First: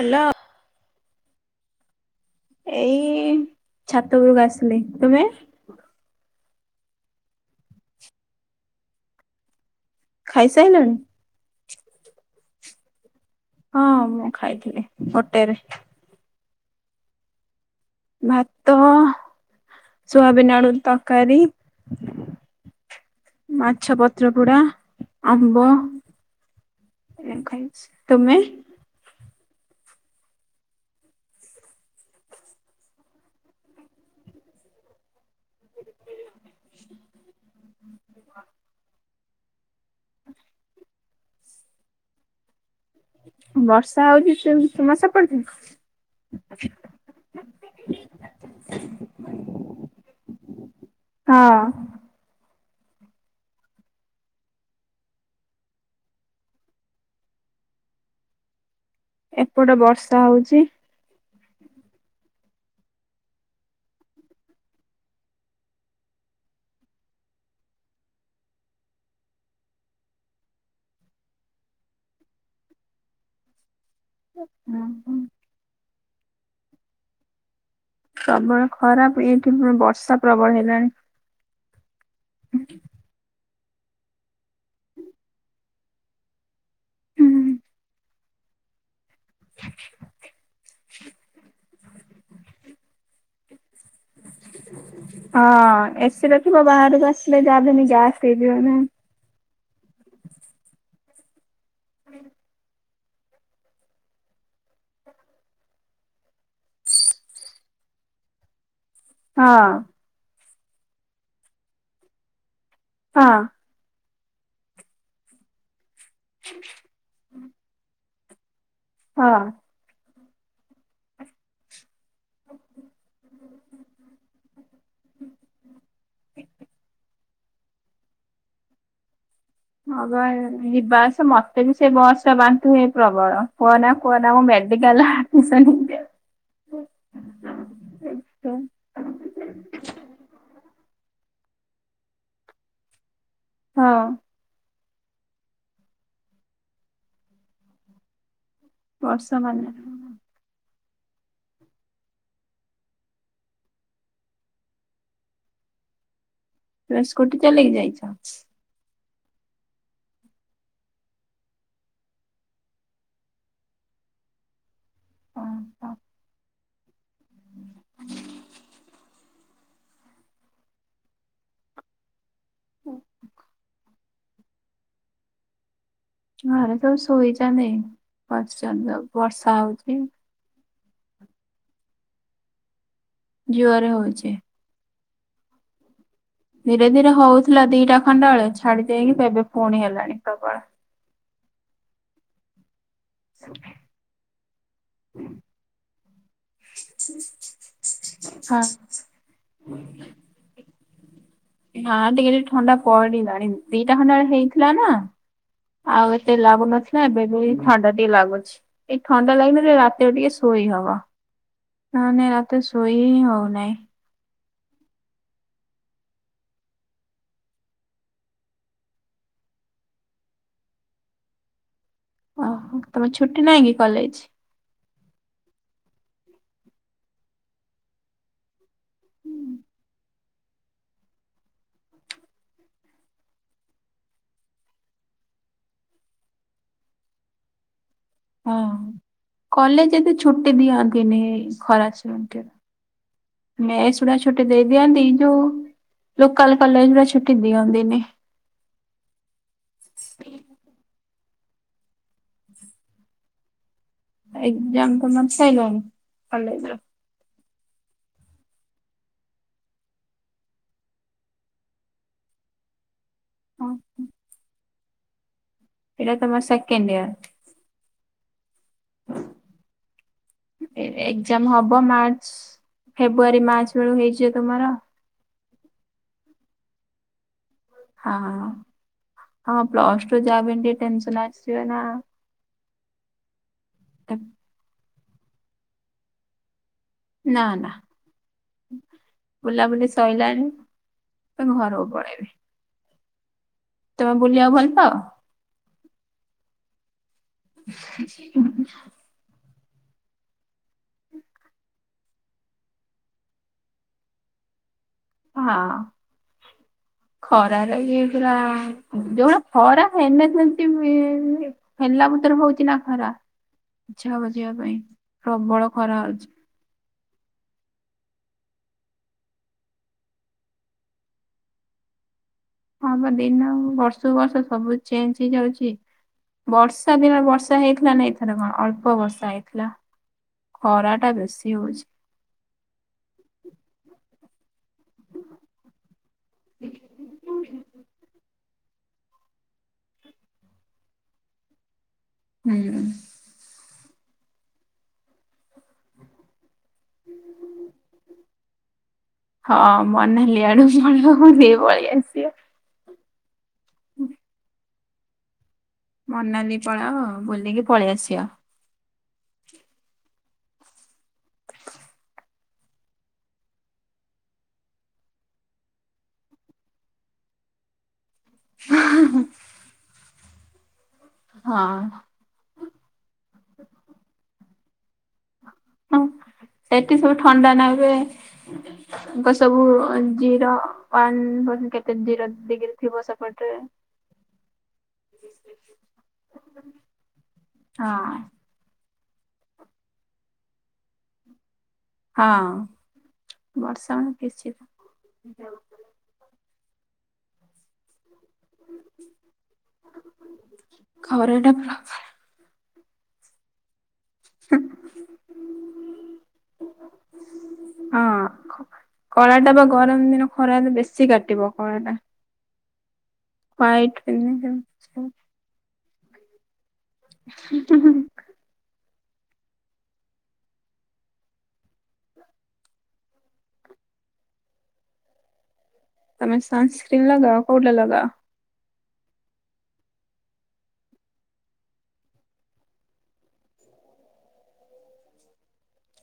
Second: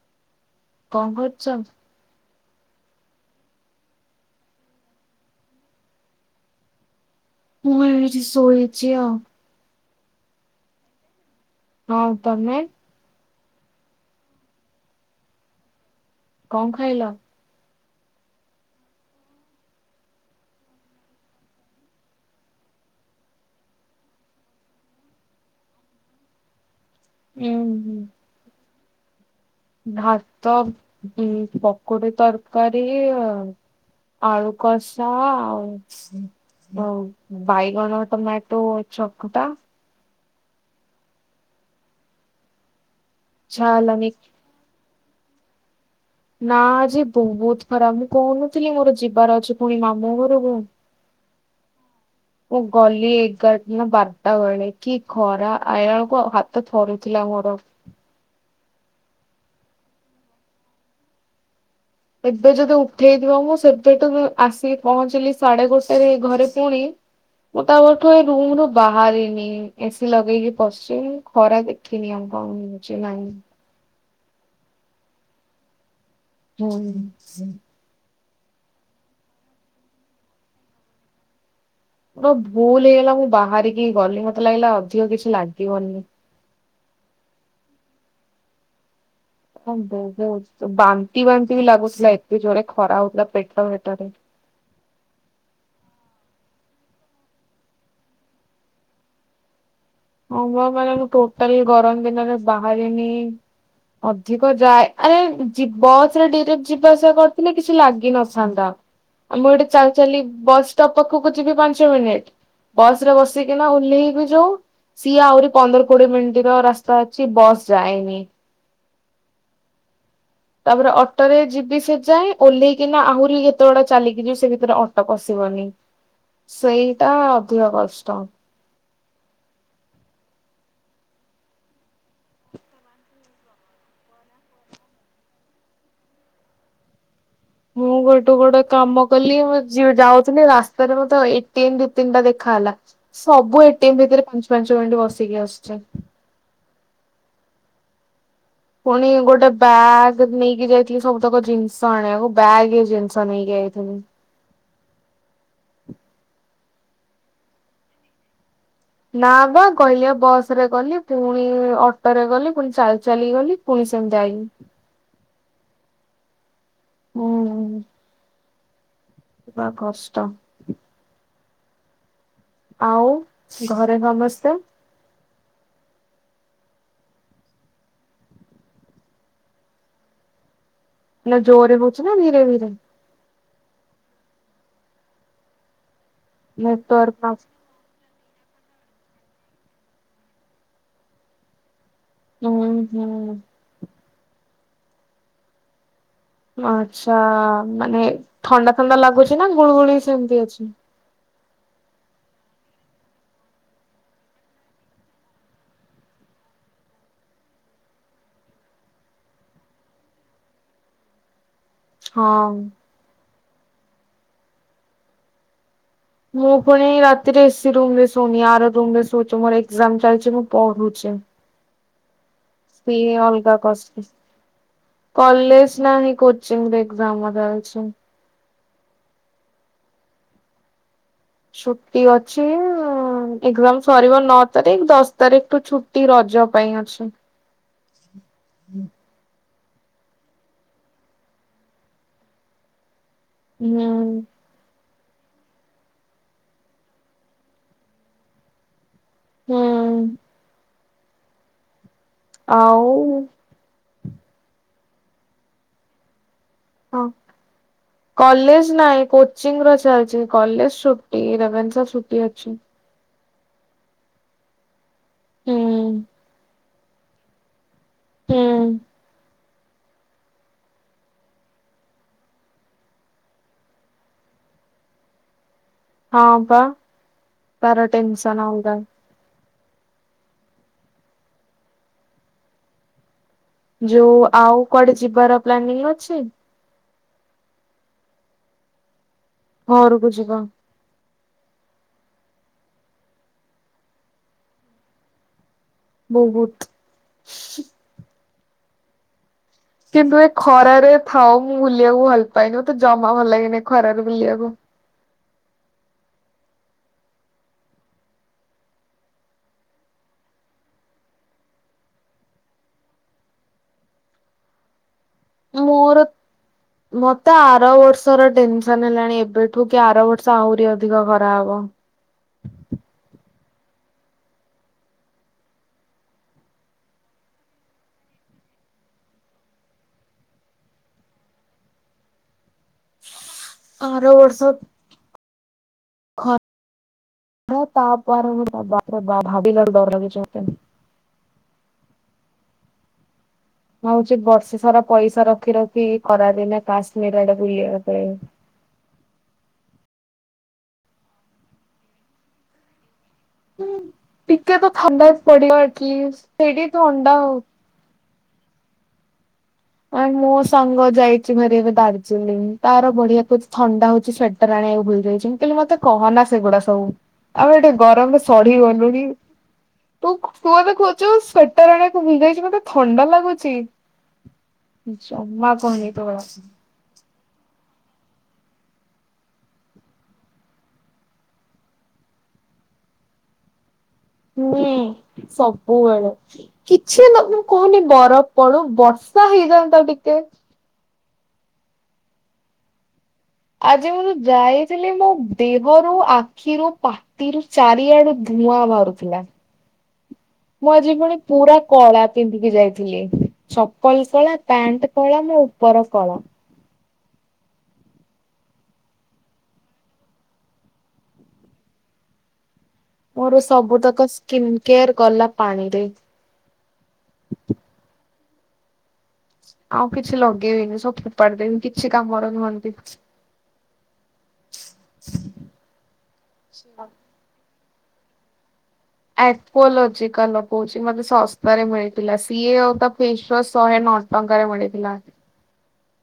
Hello? କଣ କରୁଛ? ଏଇ ଛାତ ଉପୁରକୁ ଆସିଲି। ତୁମେ? ମୁଁ ଏଇଠି ଶୋଇଛି ଆଉ। ଖାଇ ସାଇଲଣି? ହଁ। ତମେ? ହଁ, ମୁଁ ଖାଇଥିଲି ଗୋଟେରେ। କଣ ଖାଇଲ? ଭାତ, ସୋୟାବିନ ଆଳୁ ତକାରୀ ମାଛ ପତ୍ର ପୋଡା, ଆମ୍ବ ୟାକୁ ଉଁ ଖାଇଛି। ହୁଁ ତୁମେ? ଭାତ, ପକୁଡ଼ି ତରକାରୀ ଆଳୁ କଷା ଆଉ ଆଉ ବାଇଗଣ, ଟମାଟୋ ଚକଟା [inaudible] ଇଚ୍ଛା ବର୍ଷା ହେଲାନି ହଉଛି ସେମତି ତମର ସେପଟେ? ନା ଆଜି ବହୁତ ଖରା। ମୁଁ କହୁନଥିଲି ମୋର ଯିବାର ଅଛି ପୁଣି ମାମୁଁ ଘରକୁ। ହଁ। ମୁଁ ଗଲି ଏଗାର ନା ବାରଟା ବେଳେ କି ଖରା। ଆଇଲା ବେଳକୁ ହାତ ଥରୁ ଥିଲା ମୋର। ଏପଟ ବର୍ଷା ହଉଛି। ଏବେ ଯଦି ଉଠେଇଥିବ। ମୁଁ ସେବେଠୁ ଆସିକି ପହଞ୍ଚିଲି ସାଢେ ଗୋଟଟାରେ ଘରେ ପୁଣି ମୁଁ ତା ପରଠୁ ଏଇ ରୁମ ରୁ ବାହାରିନି। ଏସି ଲଗେଇକି ପଶଛି। ମୁଁ ଖରା ଦେଖିନି ଆଉ କଣ ହଉଛି ନାଇଁ। ହୁଁ ହୁଁ। ହୁଁ ହୁଁ। ପ୍ରବଳ ଖରା‌ ଏଇଠି ବର୍ଷା ପ୍ରବଳ ହେଲାଣି। ମୋର ଭୁଲ ହେଇଗଲା ମୁଁ ବାହାରିକି ଗଲି। ସମତେ ଲାଗିଲା ଅଧିକ କିଛି ଲାଗିବନି। ହଁ ହଁ ବହୁତ୍ ବାନ୍ତି ବାନ୍ତି ବି ଲାଗୁଥିଲା ଏତେ ଜୋରେ ଖରା ହଉଥିଲା ପେଟ ଭିତରେ। ହଁ, ଏସିରେ ଥିବ ବାହାରକୁ ଆସିଲେ ଯାହାବି ହେଲେ ଗ୍ୟାସ୍ ହେଇଯିବ ନା। ହଁ ପା ମାନେ ମୁଁ ଟୋଟାଲି ଗରମ ଦିନରେ ବାହାରିନି। ଅଧିକ ଯାଏ। ଆରେ ବସରେ ଡିରେକ୍ଟ୍ ଯିବା ଆସିବା କରିଥିଲେ କିଛି ଲାଗିିନଥାନ୍ତା ଆ ମୁଁ ଗୋଟେ ହଁ ଚାଲି ଚାଲି ବସ୍ଷ୍ଟପ୍ ପାଖକୁ ଯିବି ପାଞ୍ଚ ମିନିଟ୍। ବସ ରେ ହଁ ବସିକି ଓଲ୍ହେଇକି ଯୋଉ ସିଏ ଆହୁରି ପନ୍ଦର କୋଡିଏ ମିନିଟ ର ରାସ୍ତା ଅଛି ବସ୍ ଯାଏନି। ହଁ ତାପରେ ଅଟୋରେ ଯିବି ସେ ଯାଁ ଓହ୍ଲେଇକି ଆହୁରି କେତେବେଡା ଚାଲିକି ଯିବି ସେ ଭିତରେ ଅଟୋ ପଶିବନି ସେଇଟା ଅଧିକ କଷ୍ଟ। ହଁ ବା ଯିବାସ ମତେ ବି ସେ ବସ ବାନ୍ତି ହୁଏ ପ୍ରବଳ କୁହନ କନା ମୁଁ ବେଡିିକାଲା ଆଡିମସନ ମୁଁ ଗୋଟେ ଗୋଟେ କାମ କଲି ମୁଁ ଯ ଯାଉିଥଲି ରା ରେ ମ ଏଟିଏମ ଦି ତିନିଟା ଦେଖା ହେଲା। ସବୁ ହଁ ଏଟିଏମ ଭିତରେ ପାଞ୍ଚ ପାଞ୍ଚ [unintelligible] ବସିକି ଆସିଛି। ପୁଣି ବର୍ଷ ଗୋଟେ ମାନେ ବା ତୁମେ ନେଇକି ଯାଇଥିଲି ସବୁତକ ଜିନିଷ ଆଣିବାକୁ। ବ୍ୟାଗ ଜିନିଷ ନେଇକି ଯାଇଥିଲି। ପୁରା ସ୍କୁଟି ଚଲେଇକି ଯାଇଛ? ନା ବା କହିଲି ବସ ରେ ଗଲି ପୁଣି ଅଟୋ ରେ ଗଲି ପୁଣି ଚାଲି ଚାଲିି ଗଲି। ପୁନି ସେମିତି ଆଏଲି। ହୁଁ। କଷ୍ଟ ଆଉ ଘରେ ସମସ୍ତେ? ଘରେ ସବୁ ଶୋଇଛନ୍ତି ବସିଛନ୍ତି ବର୍ଷା ହଉଛି। ପରେ ଜୋରରେ ହଉଚି ନା ଧୀରେ ଧୀରେ। ଜୋରେ ହଉଛି ଧୀରେ ଧୀରେ ନେଟୱାର୍କ ପାଉନି। ହଉଥିଲା ଦିଟା ଖଣ୍ଡା ବେଳେ ଛାଡି ଦେଇାଇକି ଏବେ ପୁଣି ହେଲାଣି ପ୍ରବଳ। ହୁଁ ହୁଁ ଆଚ୍ଛା ମାନେ ହଁ ଥଣ୍ଡା ଥଣ୍ଡା ଲାଗୁଛି ନା ଗୁଳୁଗୁଳି ସେମିତି ଅଛି। ହଁ ଟିକେ ଟିକେ ଥଣ୍ଡା ପଡିଲାଣି ଦିଟା ଖଣ୍ଡା ବେଳେ ହେଇଥିଲା ନା। ଆଉ ଏତେ ଲାଗୁନଥିଲା ଏବେ ବି ଥଣ୍ଡା ଟିକେ ଲାଗୁଛି। ଏଇ ଥଣ୍ଡା ଲାଜିଲେ ରେ ରାତିରେ ଟିକେ ଶୋଇ ହବ। ନ ନାଇଁ ହଁ। ରାତିରେ ଶୋଇ ହିଁ ହଉନାହିଁ। ମୁଁ ପୁଣି ରାତିରେ ଏସି ରୂମରେ ଶୋଉନି ଆର ର ରେ ଶଛି ମୋର ଏକଜାମ ଚାଲିଛି ମୁଁ ପଢୁଚି। ଓହୋ ସେ ତମର ଛୁଟି ଅଲଗା ନାହିଁ କି କସ୍। କଲେଜ? କଲେଜ ନାହଁ କଚିଂ ଏକ୍ଜାମ୍ ଆମର ଆଛାଛି। [unintelligible] ଛୁଟି ଅଛି ଆଉ ଏକ୍ଜାମ୍ ସରିବ ନଅ ତାରିଖ ଦଶ ତାରିଖଠୁ ଛୁଟି ରଜ ପାଇଁ ଅଛି। ହଁ କଲେଜ ଏମତି ଛୁଟି ଦିଅନ୍ତିନି ଖରା ଛୁଟି। ହୁଁ ମେସ୍ ଓରା ଛୁଟି ଦେଇ ଦିଅନ୍ତି ଏଯେଉଁ ଲୋକାଲ୍ କଲେଜ୍ ରେ ଛୁଟି ଦିଅନ୍ତି। ହୁଁ ଆଉ ଏକ୍ଜାମ ତମର ସଇଲାଣି କଲେଜ୍ ରେ? ହଁ କଲେଜ ନାଇଁ କୋଚିଂ ର ଚାଲିଚି କଲେଜ ଛୁଟି ରେଭେନ୍ଶା ଛୁଟି ଅଛି। ଅ ହଁ ହୁଁ ଏଇଟା ତମର ସେକେଣ୍ଡ ଇୟର? ହୁଁ ଏ ଏକ୍ଜାମ ହବ ମାର୍ଚ୍ଚ ଫେବୃଆରୀ ମାର୍ଚ୍ଚ ବେଳୁ ହେଇଯିବ ତୋମର? ହଁ ପା ତାର ଟେନସନ୍ ହଁ। ଆଲଗା। ହଁ ପ୍ଲସ୍ ଟୁ ଯାହାବି ହେନେ ଟିକେ ଟେନସନ୍ ଆସିବ ନା। ଯୋଉ ଆଉ କୁଆଡେ ଯିବାର ପ୍ଲାନିଂ ଅଛି? ନା ନା ବୁଲାବୁଲି ଘରକୁ ଯିବା ସଇଲାଣି। ଏ ମୁଁ ଘରକୁ ପଳେଇବି। ତୋମେ ବୁଲିବା ଭଲ ପାଅ? ବହୁତ। [inaudible] କିନ୍ତୁ ଏ ଖରାରେ ଥାଉ ମୁଁ ବୁଲିବାକୁ ଭଲ ପାଏନି ମୋତେ ଜମା ଭଲ ଲାଗେନି ଏ ଖରାରେ ବୁଲିବାକୁ। ହଁ। ଖରା ରେ ଇଏ ପୁରା ଯୋଉ ଭଳିଆ ଖରା ହେନେ ସେମତି ହୁଏ [unintelligible] ହେଲା ଭିତର ହଉଚି ନା ଖରା, ଇଛା ହବ ଯିବା ପାଇଁ, ପ୍ରବଳ ଖରା ହଉଛି। ମୋତେ ଆର ବର୍ଷର ଟେନସନ୍ ହେଲାଣି ଏବେଠୁ କି ଆର ବର୍ଷ ଆହୁରି ଅଧିକ ଖରାହବ। ହଁ ପା ଦିନ ବର୍ଷକୁ ବର୍ଷ ସବୁ ଚେଞ୍ଜ ହେଇଯାଉଛି। ବର୍ଷା ଦିନରେ ବର୍ଷା ହେଇଥିଲା ନା ଏଇଥର କଣ ଅଳ୍ପ ବର୍ଷା ହେଇଥିଲା। ଖରାଟା ବେଶୀ ହଉଛି। ଆର ବର୍ଷ ଖ [unintelligible] ମୋତେ [unintelligible] ହଉଛି ବର୍ଷେ ସାରା ପଇସା ରଖି ରଖି ଖରା ଦିନେ କାଶ୍ମୀର ଆଡେ ବୁଲିବା ପାଇଁ। ହଁ ମନାଲି ଆଡେ ପଳାଅ ବୁଲିକି ପଳି ଆସିବେ। ହୁଁ, ଟିକେ ତ ଥଣ୍ଡା ପଡିବ ଆଟଲିଷ୍ଟ ସେଇଠି ଥଣ୍ଡା ହଉ। ପଳି ଆସିବ। ଆଏ ମୋ ସାଙ୍ଗ ଯାଇଛି ଭାରି ଏବେ ଦାର୍ଜିଲିଂ ତାର ବଢିଆ କହୁଛି ଥଣ୍ଡା ହଉଛି ସା ଟର ଆଣିବାକୁ ଭୁଲଯାଇଛି, ମୁଁ କହିଲି ମୋତେ କହନା ସେଗୁଡା ସବୁ ଆଉ ଏଠି ଗରମ [unintelligible] ସଢି ଗଲୁଣି, ତୁ ମୋର ଖୋଜୁ ସ୍ଵେଟର୍ ହଁ ଆଣିବାକୁ ଭୁଲି ଯାଇଛି ମୋତେ ଥଣ୍ଡା ଲାଗୁଚି। ଜମା କହି ତ ଆସୁନି। ସେଠି ସବୁ ଥଣ୍ଡା ନାଗେ, ତ ସବୁ ଜିରୋ ୱାନ୍ [unintelligible] କେତେ ଜିରୋ ଡିଗ୍ରୀ ଥିବ ସେପଟରେ। ନେ ସବୁବେଳେ କିଛି ନ-ମୁଁ କହୁନି ହଁ ବରଫ ପଡୁ, ବର୍ଷା ହେଇଯାନ୍ତା ଟିକେ। ହଁ। ଆଜି ବର୍ଷା ମୁଁ ମାନେ ଯୋଉ କିଛି ଯାଇଥିଲି ମୋ ଦେହରୁ ଆଖିରୁ ପାଟିରୁ ଚାରିଆଡୁ ନିଆଁ ବାହାରୁଥିଲା, ମୁଁ ଆଜି ପୁଣି ଖରାଟା ପୁରା କଳା ପିନ୍ଧିକି ଯାଇଥିଲି, ଚପଲ କଳା, ପ୍ୟାଣ୍ଟ କଳା ମୋ ଉପର କଳା। ହଁ କଳା ଟା ବା ଗରମ ଦିନ ଖରା ବି ବେଶୀ କାଟିବ କଳା ଟା ମୋର ହ୍ୱାଇଟ ସବୁତକ ସ୍କିନ୍ ପିନ୍ଧି କେୟାର୍ ଗଲା ପାଣିରେ। ହଁ, ହୁଁ। ଆଉ କିଛି ଲଗେଇବିନି, ସବୁ ଫୋପାଡି ଦେବି କିଛି କାମର ନୁହନ୍ତି। ତୋମେ ସନସ୍କ୍ରିନ୍ ଲଗାଅ, କୋଉଟା ଲଗାଅ? ଆକଲୋଜିକା ଲଗଉଛି, ମୋତେ ଶସ୍ତାରେ ମିଳିଥିଲା, ସିଏ ଆଉ ତା ଫେସୱାସ୍ ଶହେ ନ ଟଙ୍କାରେ ମିଳିଥିଲା।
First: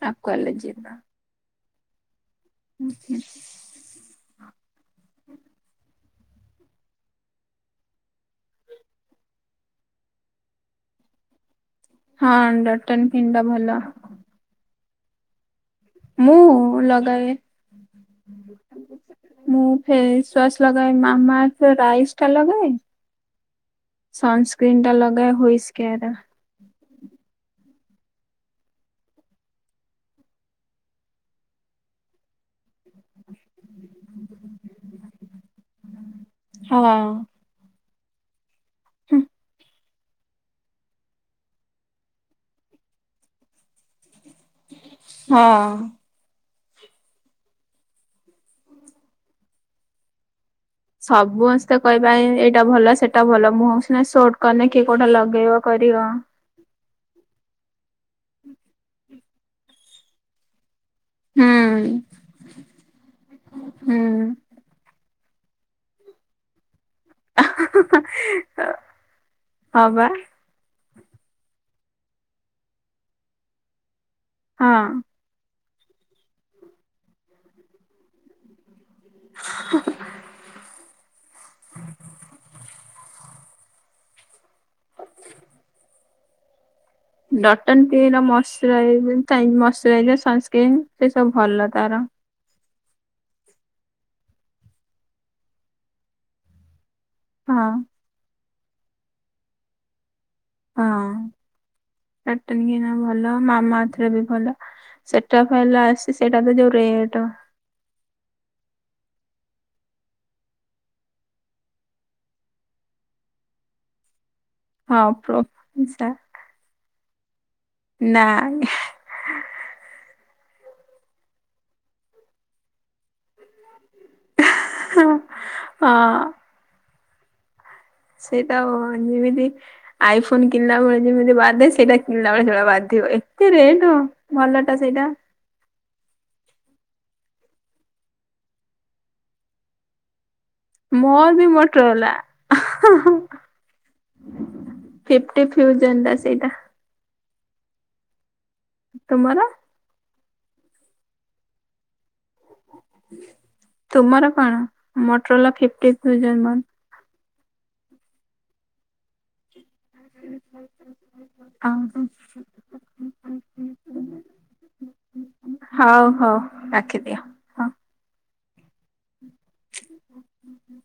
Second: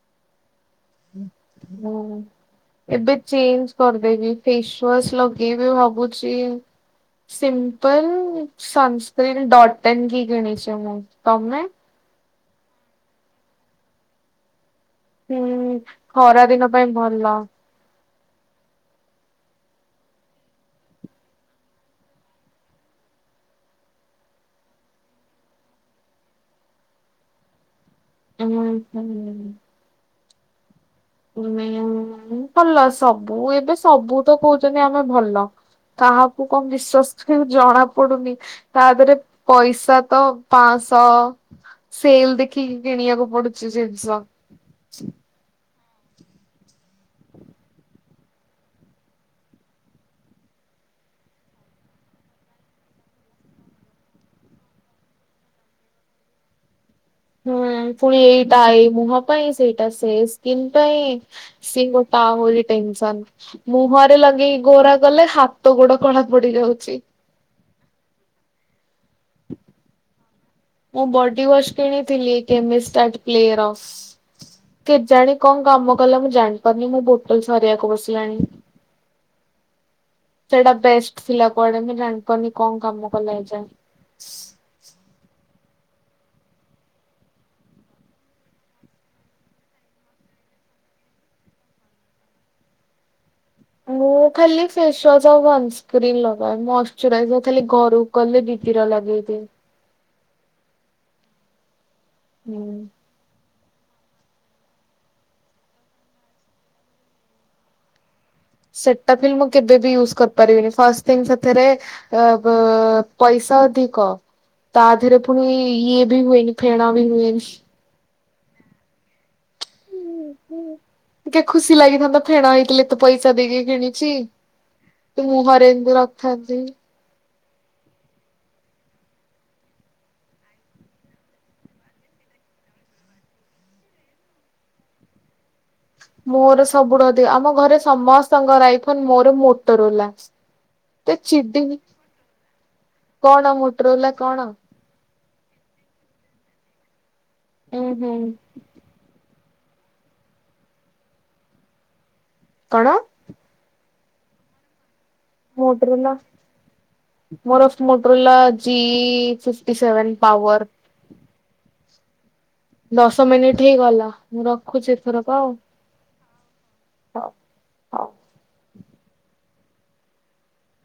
ଆଉ କଲେଜ ଯିବା। ହୁଁ ଏବେ ଚେଞ୍ଜ କରିଦେବି ଫେସ ୱାସ ଲଗେଇବି ଭାବୁଚି ସିମ୍ପଲ ସନସ୍କ୍ରିନ ଡ଼ଟ୍ ଟିଁ କିଣିଛି ମୁଁ ତମେ? ହଁ ଡଟନ କିନ୍ ଟା ଭଲ। ହୁଁ ଖରା ଦିନ ପାଇଁ ଭଲ। ହୁଁ ହୁଁ ହୁଁ ମୁଁ ଫେସ ୱାସ ଲଗାଏ ମାମା ଅର୍ଥ ରାଇସଟା ଲଗାଏ। ସନସ୍କ୍ରିନ୍ ଟା ଲଗାଏ ହୁଇଶ୍ କେୟାରର। ଉ ହୁଁ। ଭଲ ସବୁ ଏବେ ସବୁ ତ କହୁଛନ୍ତି ଆମେ ଭଲ। କାହାକୁ କଣ ହଁ ବିଶ୍ଵାସ ଜଣା ପଡୁନି ତା ଦେହରେ ପଇସା ତ ପାଞ୍ଚଶହ ସେଲ ଦେଖିକି କିଣିବାକୁ ପଡୁଛି ଜିନିଷ। ହଁ। ସବୁସ୍ତେ କହିବା ପାଇଁ ଏଇଟା ଭଲ ସେଟା ଭଲ ମୁଁହକୁ ସିନା ସୁଟ କନେ କିଏ କୋଉଟା ଲଗେଇବ କରିବ। ହୁଁ ପୁଣି ଏଇଟା ଏଇ ମୁହଁ ପାଇଁ ସେଇଟା ସେ ସ୍କିନ୍ ପାଇଁ। ସିଏ ହୁଁ। ଗୋଟା ଆହୁରି ଟେନସନ ମୁଁହରେ ଲଗେଇକି ଗୋରା ଗଲେ ହାତ ଗୋଡ କଳା ପଡି ଯାଉଛି। ହଁ ବା। ମୁଁ ବଡି ୱାଶ କିଣିଥିଲି କେମ ଷ୍ଟାର୍ଟ କିୟର। ହଁ। କେଜାଣି କଣ କାମ କଲା ମୁଁ ଜାଣିପାରୁନି ମୋ ବୋଟଲ ସରିବାକୁ ବସିଲାଣି। ସେଇଟା ବେଷ୍ଟ ଥିଲା କୁଆଡେ ମୁଁ ଜାଣିପାରୁନି କଣ କାମ କଲା ଏ ଯାଏଁ। ଡଟନ କ୍ଲିନ୍ ର ମସରାଇଜର ସନ ସ୍କ୍ରୀନ୍ ସେ ସବୁ ଭଲ ତାର। ମୁଁ ଖାଲି ଫେସୱାସ ଆଉ ସନ ସ୍କ୍ରିନ୍ ଲଗାଏ ମଶ୍ଚରାଇଜର ଖାଲି ହଁ ଘରୁ ଗଲେ ଦିଦିର ଲଗେଇ ଦିଏ। ହଁ ହୁଁ [unintelligible] ଭଲ ମାମା ଅର୍ଥ ଟା ବି ଭଲ ସେଟା ଭଲ ଆସି ସେଇଟା ତ ଯୋଉ ରେଟ। ସେଟା ବି ମୁଁ କେବେ ବି ୟୁଜ କରିପାରିବିନି ଫାଷ୍ଟ ଥିଂ ସେଥିରେ ଅ ବ ପଇସା ଅଧିକ ତା ହଁ ଦେହରେ ପୁଣି ଇଏ ପ୍ରୋସା ବି ହୁଏନି ଫେଣ ବି ହୁଏନି। ନା। ହୁଁ ହୁଁ। ଟିକେ ଖୁସି ଲାଗିଥାନ୍ତା ଫେଣ ହେଇଥିଲେ ଏତେ ପଇସା ଦେଇକି କିଣିଛି। ମୁହଁରେ ହଁ ନଥାନ୍ତି। ସେଇଟା ଅ ଯେମିତି ଆଇ ଫୋନ କିଣିଲା ବେଳେ ଯେମିତି ବାଧେ ସେଇଟା କିଣିଲା ବେଳେ ସେମିତି ବାଧିବ ଏତେ ରେଟ। ଭଲ ଟା ସେଇଟା। ମୋର ସବୁଠୁ ଅଧିକ ଆମ ଘରେ ସମସ୍ତଙ୍କର ଆଇଫୋନ ମୋର ମୋଟରଲା। ମୋ ବି ମୋଟରଲା। କଣ ମୋଟୋରୋଲା କଣ ଫିଫ୍ଟ ଫିଉଜନ୍ ସେଇଟା। ହୁଁ ହୁଁ। ତୁମର? କଣ? ତୁମର କଣ ମଟୋଲା ମୋଟୋରୋଲା [unintelligible] ମୋର Motorola G fifty seven power. ଆ ହଁ। ଦଶ ମିନିଟ୍ ହେଇଗଲା ମୁଁ ରଖୁଛି ଏଥରକ। ହଉ ହଉ ରଖି ହଉ ହଉ। ହ ହ ହୁଁ ହୁଁ